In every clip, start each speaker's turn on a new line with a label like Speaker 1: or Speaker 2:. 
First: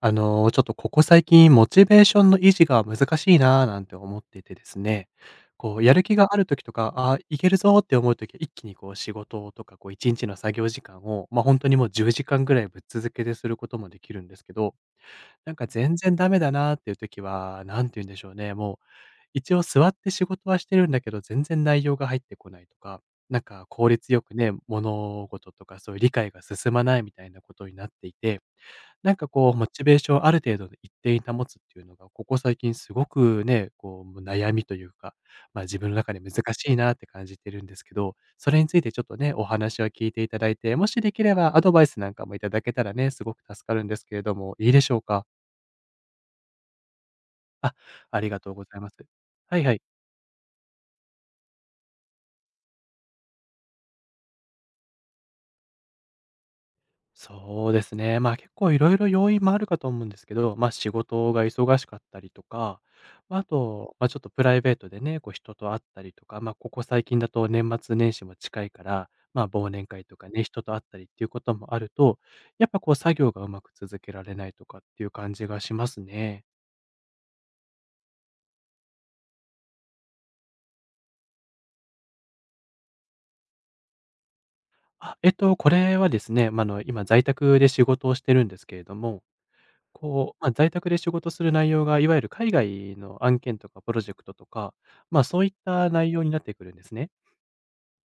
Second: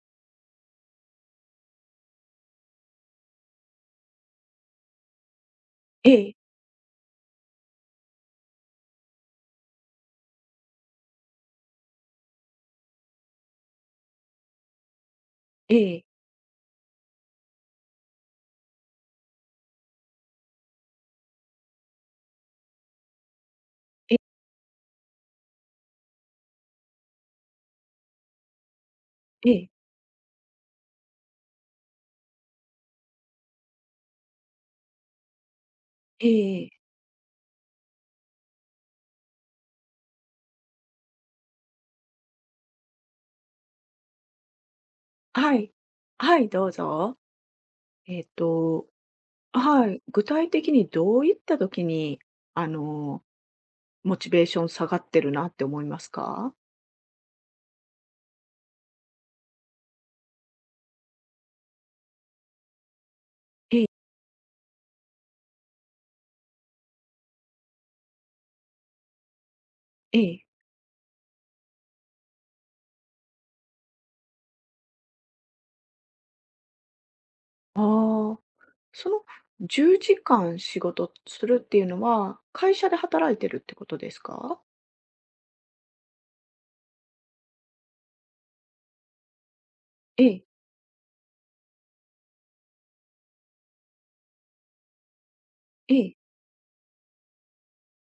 Speaker 1: ちょっとここ最近モチベーションの維持が難しいなぁなんて思っててですね、こうやる
Speaker 2: え
Speaker 1: 気が
Speaker 2: え、
Speaker 1: ある時とか、いけるぞって思う時は一気にこう仕事とかこう1日の作業時間を、本当にもう10時間ぐらいぶっ続けですることもできるんですけど、なんか
Speaker 2: え
Speaker 1: 全
Speaker 2: え、
Speaker 1: 然ダメだなーっていう時は、なんて言うんでしょうね、もう一応座って仕事はしてるんだけど、全然内容が入ってこないとか、なんか効率
Speaker 2: ええ
Speaker 1: よくね、物事とかそういう理解が進まないみたいなことになっていて、なんか
Speaker 2: え
Speaker 1: こう、モ
Speaker 2: え、
Speaker 1: チベーションをある程度一定に保つっていうのが、ここ最近すごくね、こう悩みというか、まあ、自分の中で
Speaker 2: え
Speaker 1: 難
Speaker 2: え、
Speaker 1: しいなって感じてるんですけど、それについてちょっとね、お話を聞いていただいて、もしできればアドバイスなんかもいただけたらね、すごく助かるんですけれども、いいでしょうか？
Speaker 2: はい。はい、どうぞ。
Speaker 1: あ、あ
Speaker 2: えっ
Speaker 1: りがとうござい
Speaker 2: と、
Speaker 1: ます。はいはい。
Speaker 2: はい、具体的にどういった時に、あの、モチベーション下がってるなって思いますか？
Speaker 1: そうですね。まあ、結構いろいろ要因もあるかと思うんですけど、まあ、仕事が忙しかったりとか、まあ、あ
Speaker 2: ええ、
Speaker 1: と、まあ、ちょっとプライベートでね、こう人と会ったりとか、まあ、ここ最近だと年末年始も近いから、まあ、忘年会と
Speaker 2: え
Speaker 1: かね、
Speaker 2: え。
Speaker 1: 人と会ったりっていうこともあると、やっぱこう作業がうまく続けられないとかっていう感じがしますね。
Speaker 2: ああ、その10時間仕事するっていうのは、会社で働いてるってことですか？
Speaker 1: あ、これはですね、まあ、今在宅で仕事をしてるんですけれども、
Speaker 2: え
Speaker 1: こう、
Speaker 2: え、
Speaker 1: まあ、在宅で仕事する内容が、いわゆる海外の案件とかプロジェクトとか、まあ、そういった
Speaker 2: え
Speaker 1: 内容
Speaker 2: え。
Speaker 1: になってくるんですね。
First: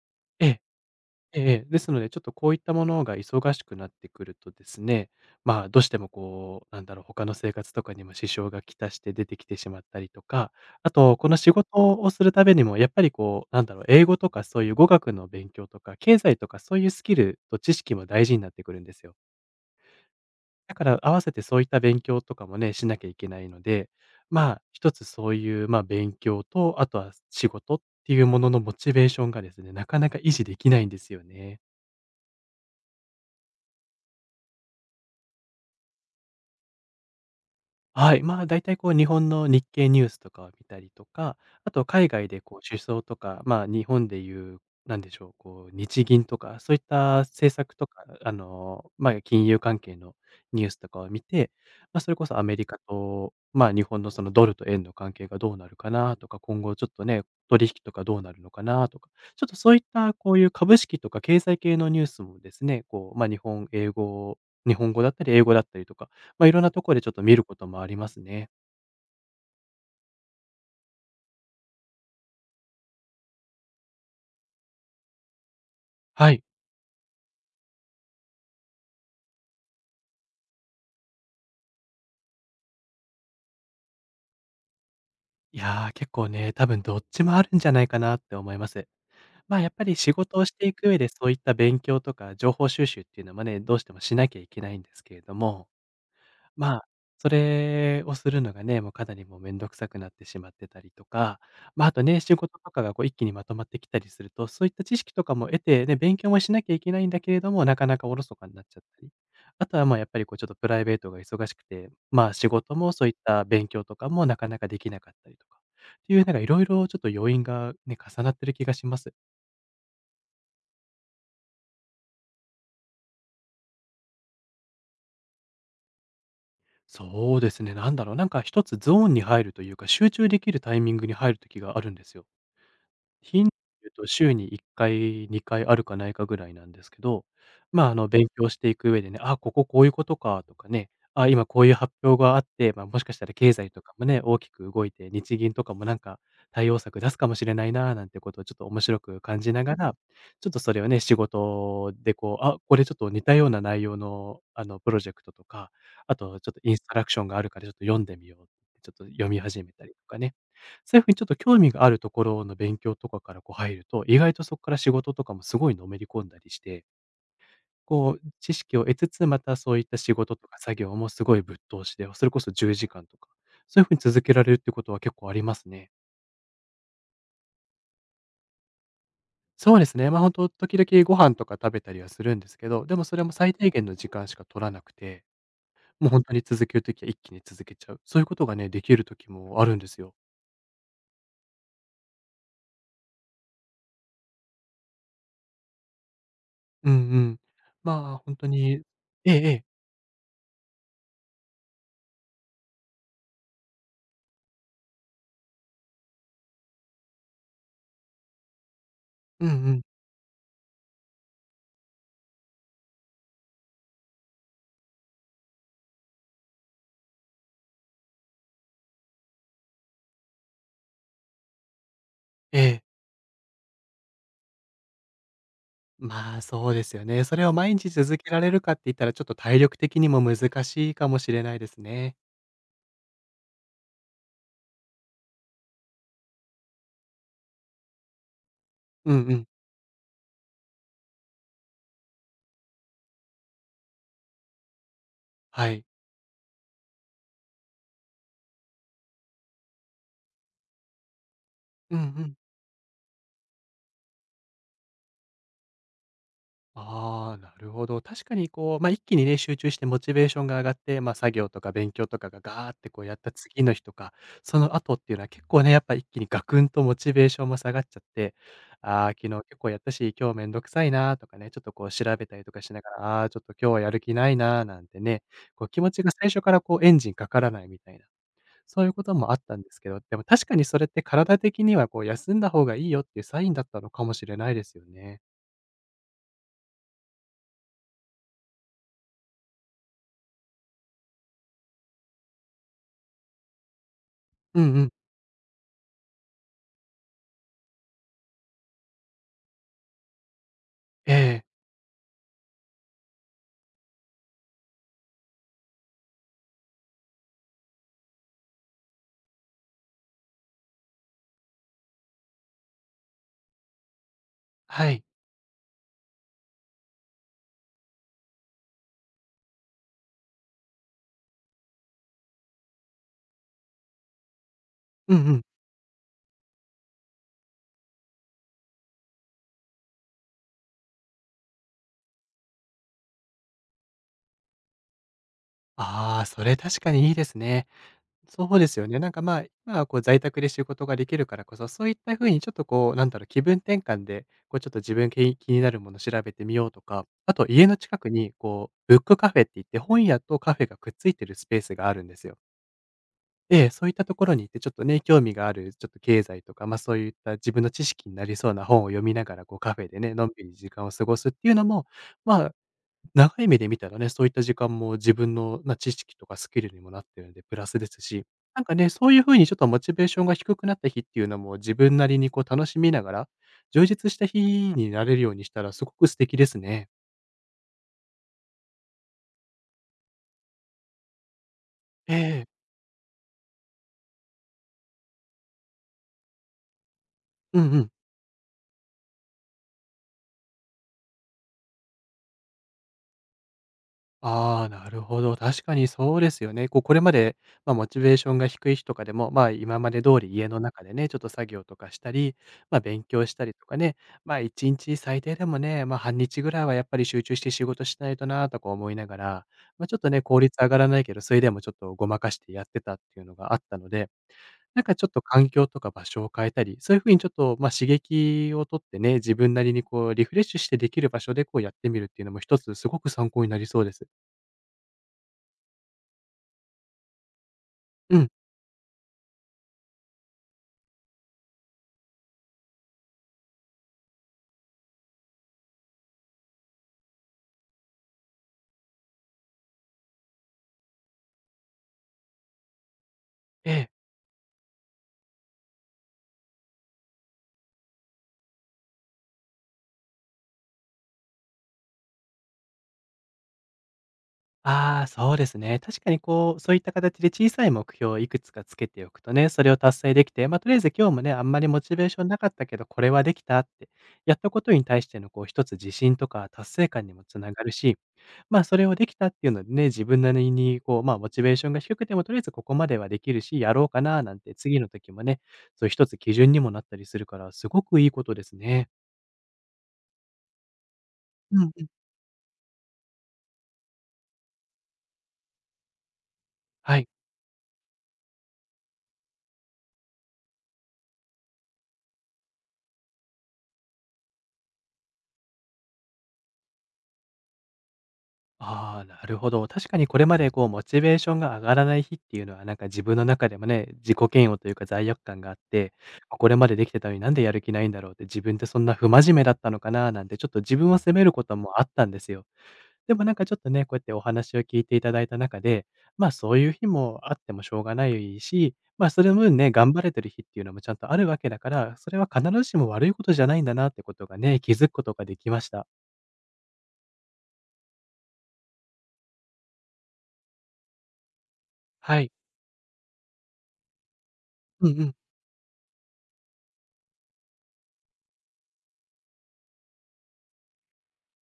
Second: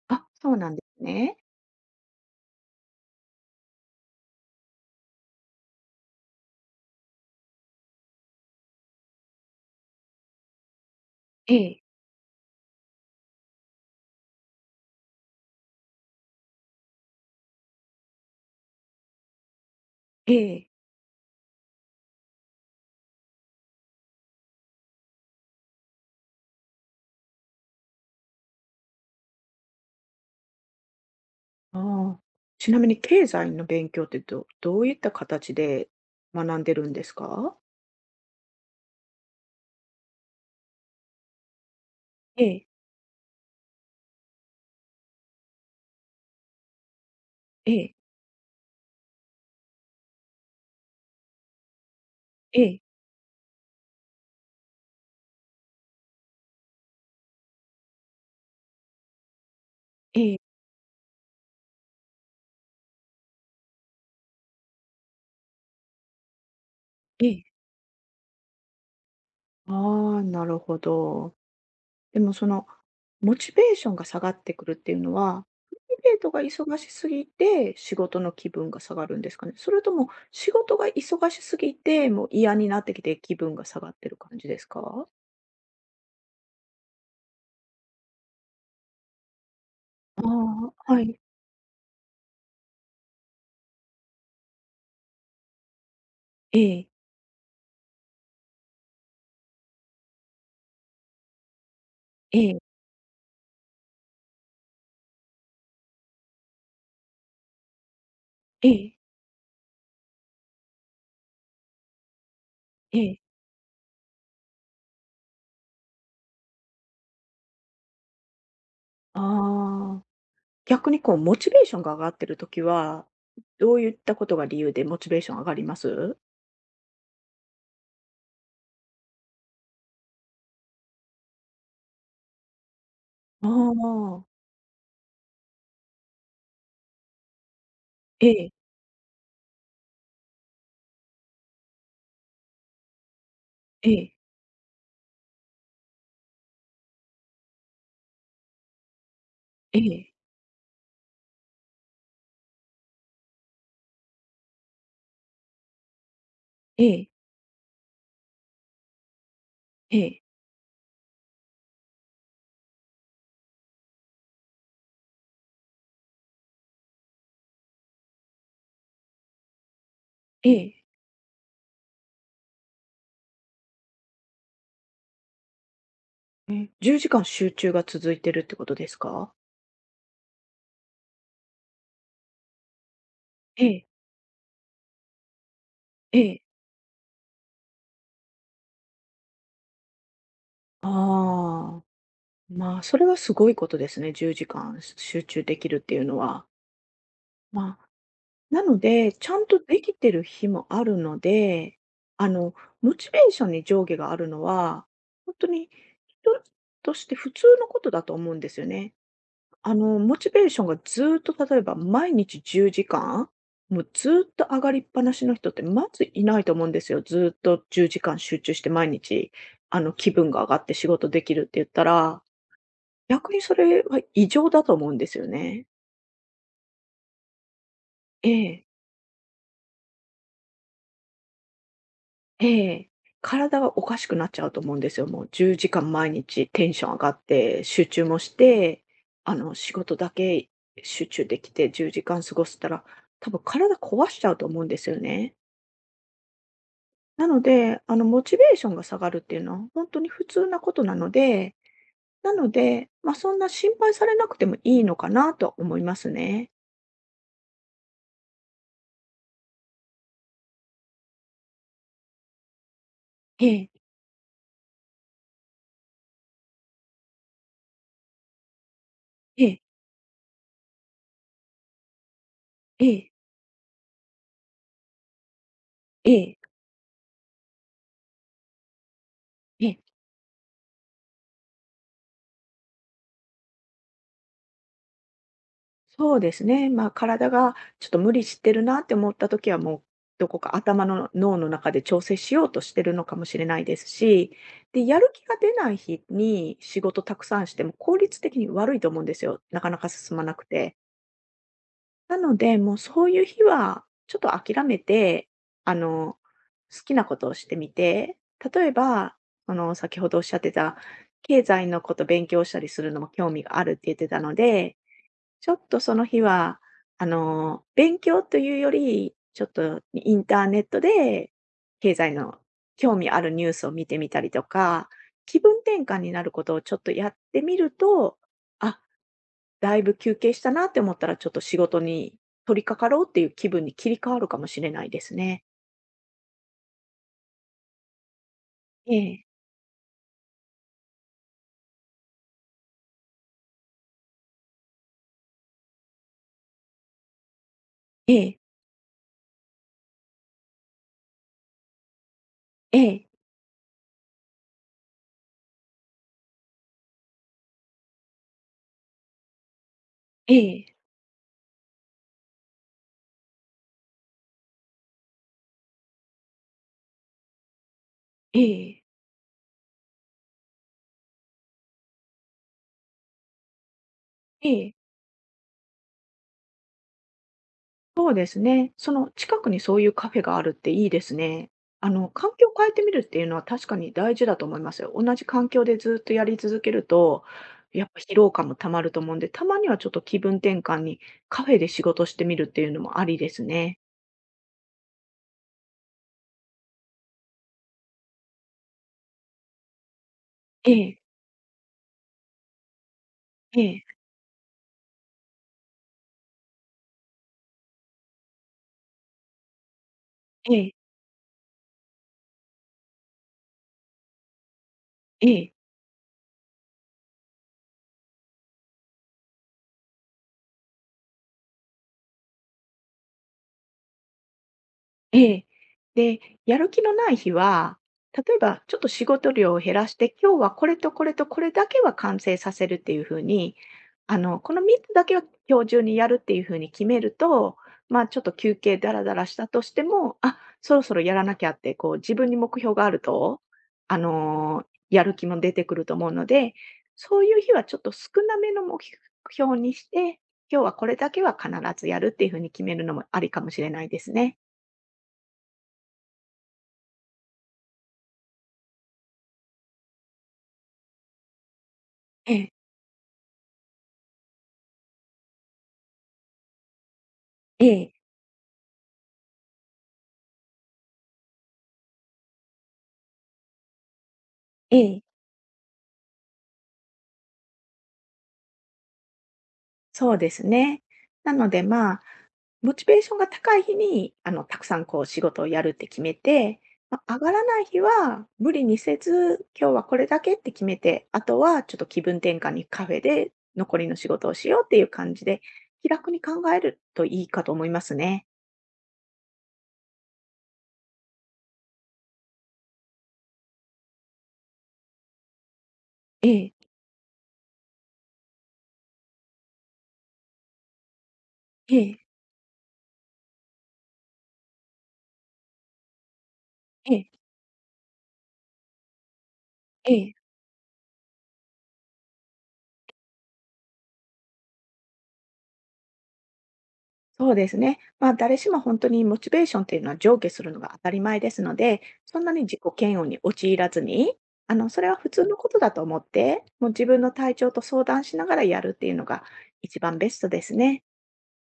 Speaker 2: あ、
Speaker 1: え
Speaker 2: そう
Speaker 1: え、
Speaker 2: なんですね。
Speaker 1: ええええ。ですので、ちょっとこういったものが忙しくなってくるとですね、まあ、どうしてもこう、なんだろう、他の生活とかにも支障がきたして出てきてしまったりとか、あと、この仕
Speaker 2: え
Speaker 1: 事
Speaker 2: え、
Speaker 1: をするためにも、やっぱりこう、なんだろう、英語とかそういう語学の勉強とか、経済とかそういうスキルと知識も大事になってくるんですよ。
Speaker 2: ええ。
Speaker 1: だから合わせてそういった勉強とかもね、しなきゃいけないので、まあ、一つそういう、まあ、勉強と、あとは仕事っていうもののモチベーションがですね、なかなか維持できないんですよね。
Speaker 2: ああ。ちなみに経済の勉強ってういった形で学んでるんですか？
Speaker 1: はい、まあ、大体こう日本の日経ニュースとかを見たりとか、あと海外で
Speaker 2: え
Speaker 1: こう
Speaker 2: え、
Speaker 1: 首相とか、まあ、日本でいう、なんでしょう、こう日銀とか、そういった政
Speaker 2: え
Speaker 1: 策と
Speaker 2: え、
Speaker 1: か、まあ、金融関係のニュースとかを見て、まあ、それこそアメ
Speaker 2: え
Speaker 1: リカ
Speaker 2: え、
Speaker 1: と、まあ、日本のそのドルと円の関係がどうなるかなとか、今後ちょっとね、取引とかどうなるのかなとか、ちょっとそういった
Speaker 2: え
Speaker 1: こ
Speaker 2: え、
Speaker 1: ういう株式とか経済系のニュースもですね、こう、まあ、日本、英語、日本語だったり英語だったりとか、まあ、いろんなところでちょっと
Speaker 2: え
Speaker 1: 見
Speaker 2: え。
Speaker 1: ることもありますね。
Speaker 2: ああ、なるほど。でもその、モチベーションが下がってくるっていうのは、プライベー
Speaker 1: は
Speaker 2: トが
Speaker 1: い。
Speaker 2: 忙しすぎて、仕事の気分が下がるんですかね？それとも仕事が忙しすぎて、もう嫌になってきて気分が下がってる感じですか？
Speaker 1: いやー、結構ね、多分どっちもあるんじゃないかなって思います。やっぱり仕
Speaker 2: あ
Speaker 1: 事をしていく
Speaker 2: あ、
Speaker 1: 上
Speaker 2: は
Speaker 1: で
Speaker 2: い。
Speaker 1: そういった勉強とか情報収集っていうのもね、どうしてもしなきゃいけないんですけれども、
Speaker 2: え
Speaker 1: まあ、
Speaker 2: え、
Speaker 1: それをするのがね、もうかなりもうめんどくさくなってしまってたりとか、まあ、あとね、仕
Speaker 2: え
Speaker 1: 事と
Speaker 2: え、
Speaker 1: かがこう一気にまとまってきたりすると、そういった知識とかも得てね、勉強もしなきゃいけないんだけれども、なかなかおろそかになっ
Speaker 2: え
Speaker 1: ちゃった
Speaker 2: え、
Speaker 1: り。あとはまあやっぱりこうちょっとプライベートが忙しくて、まあ仕事も
Speaker 2: え
Speaker 1: そういっ
Speaker 2: え。
Speaker 1: た勉強とかもなかなかできなかったりとか。っていうなんかいろいろちょっと要因がね、重なってる気がします。
Speaker 2: ああ。逆にこう、モチベーションが上がってる時は、どういったことが理由でモチベーション上がります？
Speaker 1: そうですね、なんだろう、なんか一つゾーンに入るというか、集中できるタイミングに入る時があるんですよ。頻
Speaker 2: あ
Speaker 1: 度でいうと
Speaker 2: あ。
Speaker 1: 週に1回、2回あるかないかぐらいなんですけど、まあ、勉
Speaker 2: え
Speaker 1: 強
Speaker 2: え、
Speaker 1: していく上でね、あ、こここういうことかとかね、あ、今こういう発表があって、まあ、もしかしたら経済と
Speaker 2: え
Speaker 1: かも
Speaker 2: え、
Speaker 1: ね、大きく動いて、日銀とかもなんか対応策出すかもしれないななんてことをちょっと面白く感じなが
Speaker 2: え
Speaker 1: ら、
Speaker 2: え、
Speaker 1: ちょっとそれをね、仕事でこう、あ、これちょっと似たような内容の、プロジェクトとか、あとちょっとイン
Speaker 2: え
Speaker 1: ストラ
Speaker 2: え、
Speaker 1: クションがあるからちょっと読んでみようって、ちょっと読み始めたり
Speaker 2: え
Speaker 1: とか
Speaker 2: え、
Speaker 1: ね。そういうふうにちょっと興味があるところの勉強とかからこう入ると、意外とそこから仕事とかもすごいのめり込んだりして、こう知識を得つつ、またそういった仕事と
Speaker 2: え
Speaker 1: か作
Speaker 2: え。
Speaker 1: 業もすごいぶっ通しで、それこそ10時間とか、そういうふうに続けられるってことは結構ありますね。
Speaker 2: え、10時間集中が続いてるってことですか？
Speaker 1: そうですね、本当時々ご飯とか食べたりはするんですけど、でもそれも最
Speaker 2: え
Speaker 1: 低限
Speaker 2: え、
Speaker 1: の時間しか取らなくて、もう
Speaker 2: え
Speaker 1: 本当に
Speaker 2: え。
Speaker 1: 続けるときは一気に続けちゃう。そういうことがね、できる時もあるんですよ。
Speaker 2: ああ、まあ、それはすごいことですね、10時間集中できるっていうのは。
Speaker 1: うんうん。
Speaker 2: まあ、
Speaker 1: まあ、本当
Speaker 2: なの
Speaker 1: に。
Speaker 2: で、ち
Speaker 1: えええ
Speaker 2: ゃんと
Speaker 1: え。
Speaker 2: できてる日もあるので、あの、モチベーションに上下があるのは、本当にとして普通のことだと思うんですよね。
Speaker 1: うんうん。
Speaker 2: モチベーションがずーっと例えば毎日10時間、もうずーっと上がりっぱなしの人ってまずいないと思うんですよ。ずーっと10時間集中して毎日、気分が上がって仕事できるって言ったら、
Speaker 1: ええ。
Speaker 2: 逆にそれは異常だと思うんですよね。
Speaker 1: まあ、そうですよね。それを毎日続
Speaker 2: え
Speaker 1: けられる
Speaker 2: え
Speaker 1: かって言ったら、ちょっと体力的にも難しいかもしれないですね。
Speaker 2: ええ。体がおかしくなっちゃうと思うんですよ。もう10時間毎日テンション上がって、集中もして、
Speaker 1: うんうん。
Speaker 2: 仕事だけ集中できて10時間過ごしたら、多分体壊しちゃうと思うんですよね。
Speaker 1: はい。
Speaker 2: なので、モチベーションが下がるっていうのは本当に普通なことなので、
Speaker 1: うんう
Speaker 2: な
Speaker 1: ん。
Speaker 2: ので、ま、そんな心配されなくてもいいのかなとは思いますね。
Speaker 1: ああ、なるほど。確かにこう、ま、一気にね、集中してモチベーションが上がって、作業とか勉強とかがガーってこうやった
Speaker 2: え
Speaker 1: 次
Speaker 2: え、
Speaker 1: の日とか、その後っていうのは結構ね、やっぱ一気にガクンとモチベーションも下がっちゃって、ああ、昨日
Speaker 2: え
Speaker 1: 結
Speaker 2: え、
Speaker 1: 構やったし、今日めんどくさいなとかね、ちょっとこう調べたりとかしな
Speaker 2: え
Speaker 1: がら、
Speaker 2: え、
Speaker 1: ああ、ちょっと今日はやる気ないななんてね、こう気持ちが
Speaker 2: ええ、
Speaker 1: 最
Speaker 2: え
Speaker 1: 初からこうエンジンかからないみたいな、そういうこともあったんで
Speaker 2: え。
Speaker 1: すけど、でも確かにそれって体的にはこう休んだ方がいいよっていうサインだったのかもしれないですよね。
Speaker 2: そうですね。まあ、体がちょっと無理してるなって思った時は、もうどこか頭の脳の中で調整しようとしてるのかもしれないですし、
Speaker 1: うんう
Speaker 2: で、
Speaker 1: ん。
Speaker 2: やる気が出ない日に仕事たくさんしても効率的に悪いと思うんですよ。なかなか進まなくて。
Speaker 1: ええ、
Speaker 2: なので、もうそういう日はちょっと諦めて、あの、好きなことをしてみて、例えば、先ほどおっしゃってた、経済のこと勉強したりするのも興味があるって言ってたので、
Speaker 1: はい。
Speaker 2: ちょっとその日は、勉強というより、ちょっとインターネットで経済の興味あるニュースを見てみたりとか、
Speaker 1: うんう
Speaker 2: 気
Speaker 1: ん。
Speaker 2: 分転換になることをちょっとやってみると、あ、だいぶ休憩したなって思ったら、ちょっと仕事に取り掛かろうっていう気分に切り替わるかもしれないですね。
Speaker 1: ああ、それ確かにいいですね。そうですよ
Speaker 2: え
Speaker 1: ね。なんか
Speaker 2: え、
Speaker 1: まあ、今はこう在宅で仕事ができるからこそ、そういった風にちょっとこう、なんだろう、気分転換で、こうちょっと自分気になるもの調べてみようとか、あと家の近く
Speaker 2: え
Speaker 1: に
Speaker 2: え、
Speaker 1: こう、ブックカフェって言って本屋とカフェがくっついてるスペースがあるんですよ。
Speaker 2: ええ、
Speaker 1: ええ、そういったところに行ってちょっとね、興味があるちょっと経済とか、そういった自分の知識になりそうな本を読みながら、こうカフェでね、のん
Speaker 2: え
Speaker 1: びり時
Speaker 2: え、
Speaker 1: 間を過ごすっていうのも、まあ、長い目で見たらね、そういった時間も自分の、な知識とかスキルにもなってるのでプラスですし、
Speaker 2: え
Speaker 1: なんか
Speaker 2: え、
Speaker 1: ね、そういう風にちょっとモチベーションが低くなった日っていうのも、自分なりにこう楽しみながら、充実した日
Speaker 2: ええ。
Speaker 1: になれるようにしたらすごく素敵ですね。
Speaker 2: そうですね。その近くにそういうカフェがあるっていいですね。
Speaker 1: え
Speaker 2: 環
Speaker 1: え。
Speaker 2: 境を変えてみるっていうのは確かに大事だと思いますよ。同じ環境でずっとやり続けると、
Speaker 1: うんう
Speaker 2: やっ
Speaker 1: ん。
Speaker 2: ぱ疲労感もたまると思うんで、たまにはちょっと気分転換にカフェで仕事してみるっていうのもありですね。
Speaker 1: ああ、なるほど。確かにそうですよね。こう、これまで、モチベーションが低い日とかでも、今まで通り家の
Speaker 2: え
Speaker 1: 中で
Speaker 2: え、
Speaker 1: ね、ちょっと作業とかしたり、勉強したり
Speaker 2: え
Speaker 1: とか
Speaker 2: え、
Speaker 1: ね、1日最低でもね、半日ぐらいはやっぱり集中して仕事しないとなとか思いながら、ちょっとね、効
Speaker 2: え
Speaker 1: 率上
Speaker 2: え、
Speaker 1: がらないけど、それでもちょっとごまかしてやってたっていうのがあったので、なんかちょっと環
Speaker 2: ええ。
Speaker 1: 境とか場所を変えたり、そういう風にちょっと、刺激を取ってね、自分なりにこうリフレッシュしてできる場所でこうやってみるっていうのも一つすごく参考になりそうです。
Speaker 2: ええ。で、やる気のない日は、
Speaker 1: うん。
Speaker 2: 例えばちょっと仕事量を減らして、今日はこれとこれとこれだけは完成させるっていう風に、この3つだけは今日中にやるっていう風に決めると、まあ、ちょっと休憩ダラダラしたとしても、あ、そろそろやらなきゃって、こう自分に目標があると、
Speaker 1: ええ。
Speaker 2: あの、やる気も出てくると思うので、そういう日はちょっと少なめの目標にして、今日はこれだけは必ずやるっていう風に決めるのもありかもしれないですね。
Speaker 1: ああ、そうですね。確かにこう、そういった形で小さい目標をいくつかつけておくとね、それを達成できて、とりあえず今日もね、あんまりモチベーション
Speaker 2: え
Speaker 1: なか
Speaker 2: え。
Speaker 1: ったけど、これはできたって、やったことに対してのこう一つ自信とか達成感にもつなが
Speaker 2: え
Speaker 1: る
Speaker 2: え、
Speaker 1: し、それをできたっていうのでね、自分なりにこう、モチベーションが低くてもとりあえずここまではできるし、やろうかななんて
Speaker 2: え
Speaker 1: 次の
Speaker 2: え、
Speaker 1: 時もね、そういう一つ基準にもなったりするから、すごくいいことですね。
Speaker 2: そうですね。なの
Speaker 1: う
Speaker 2: で、
Speaker 1: んうん。
Speaker 2: まあ、モチベーションが高い日に、たくさんこう仕事をやるって決めて、
Speaker 1: は
Speaker 2: ま
Speaker 1: い。
Speaker 2: あ、上がらない日は無理にせず、今日はこれだけって決めて、あとはちょっと気分転換にカフェで残りの仕事をしようっていう感じで、気楽に考えるといいかと思いますね。
Speaker 1: ああ、なるほど。確かにこれまでこうモチベーションが上がらない日っていうのはなんか自分の中でもね、自己嫌悪というか罪悪感があって、
Speaker 2: え
Speaker 1: こ
Speaker 2: え、
Speaker 1: れまでできてたのになんでやる気ないんだろうって、自分ってそんな不真面目だったのかななんてちょっと自分を責めること
Speaker 2: え
Speaker 1: もあっ
Speaker 2: え、
Speaker 1: たんですよ。でもなんかちょっとね、こうやってお話を聞いていただいた中で、まあそういう日
Speaker 2: ええ、
Speaker 1: もあってもしょうがないし、まあそれの分ね、
Speaker 2: え
Speaker 1: 頑張れ
Speaker 2: え。
Speaker 1: てる日っていうのもちゃんとあるわけだから、それは必ずしも悪いことじゃないんだなってことがね、気づくことができました。
Speaker 2: そうですね。まあ、誰しも本当にモチベーションっていうのは上下するのが当たり前ですので、そ
Speaker 1: は
Speaker 2: んな
Speaker 1: い。
Speaker 2: に自己嫌悪に陥らずに、それ
Speaker 1: う
Speaker 2: は
Speaker 1: んう
Speaker 2: 普
Speaker 1: ん。
Speaker 2: 通のことだと思って、もう自分の体調と相談しながらやるっていうのが一番ベストですね。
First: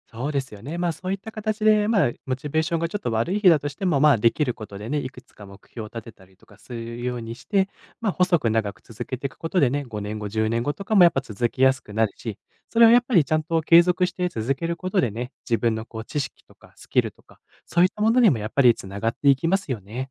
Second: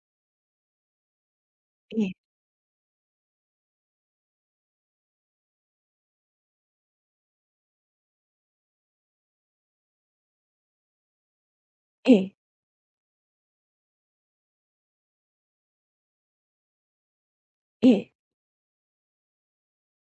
Speaker 1: そうですよね。そういった形で、
Speaker 2: ええ、
Speaker 1: モチベーションがちょっと悪い日だとしても、できることでね、いくつか目標を立てたりとかするようにして、細く長く続けていくことでね、5年後、10年後とかもやっぱ続きやすくな
Speaker 2: え
Speaker 1: る
Speaker 2: え、
Speaker 1: し、それをやっぱりちゃんと継続して続けることでね、自分のこう、知識とかスキルとか、そうい
Speaker 2: え
Speaker 1: ったも
Speaker 2: え。
Speaker 1: のにもやっぱりつながっていきますよね。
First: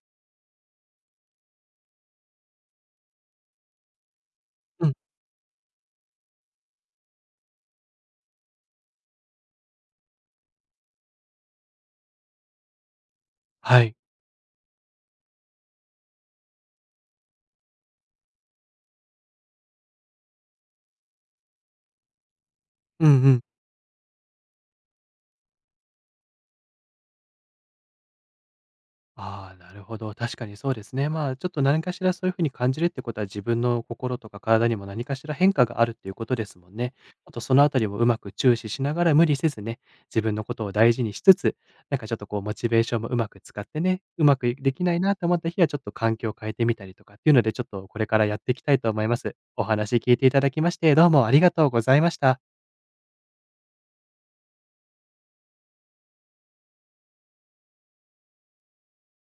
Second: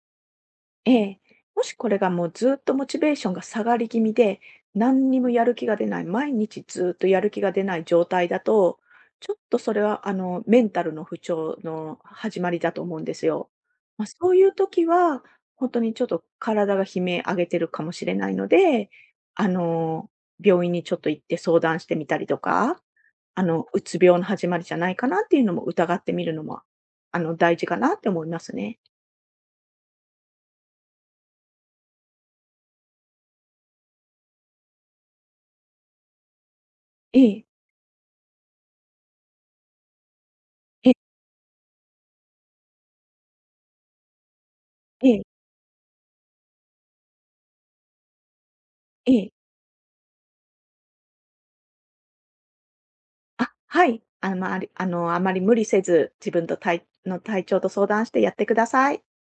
Speaker 2: ええ、もしこれがもうずっとモチベーションが下がり気味で、
Speaker 1: うん。
Speaker 2: 何にもやる気が出ない、毎日ずっとやる気が出ない状態だと、ちょっとそれはあのメンタルの不調の始まりだと思うんですよ。
Speaker 1: はい。
Speaker 2: まあ、そういう時は、本当にちょっと体が悲鳴上げてるかもしれないので、あの、病院にちょっと行って相談してみたりとか、
Speaker 1: うんうん。
Speaker 2: うつ病の始まりじゃないかなっていうのも疑ってみるのも、大事かなって思いますね。
Speaker 1: ああ、なるほど。確かにそうですね。ちょっと何かしらそういう風に感じるってことは、自分の心とか体にも何かしら変化があるっていうことですもんね。
Speaker 2: え
Speaker 1: あと
Speaker 2: え、
Speaker 1: そのあたりもうまく注視しながら無理せずね、自分のことを
Speaker 2: ええ、
Speaker 1: 大事にしつつ、なんかちょっとこうモチベーションもうまく使ってね、うまくできないな
Speaker 2: ええ、
Speaker 1: と思った日はちょっと環境を変えてみたりとかっていうので、ちょっとこれからやっていきたいと思い
Speaker 2: え
Speaker 1: ま
Speaker 2: え。
Speaker 1: す。お話聞いていただきまして、どうもありがとうございました。
Speaker 2: あ、はい。あまりあまり無理せず、自分と体の体調と相談してやってください。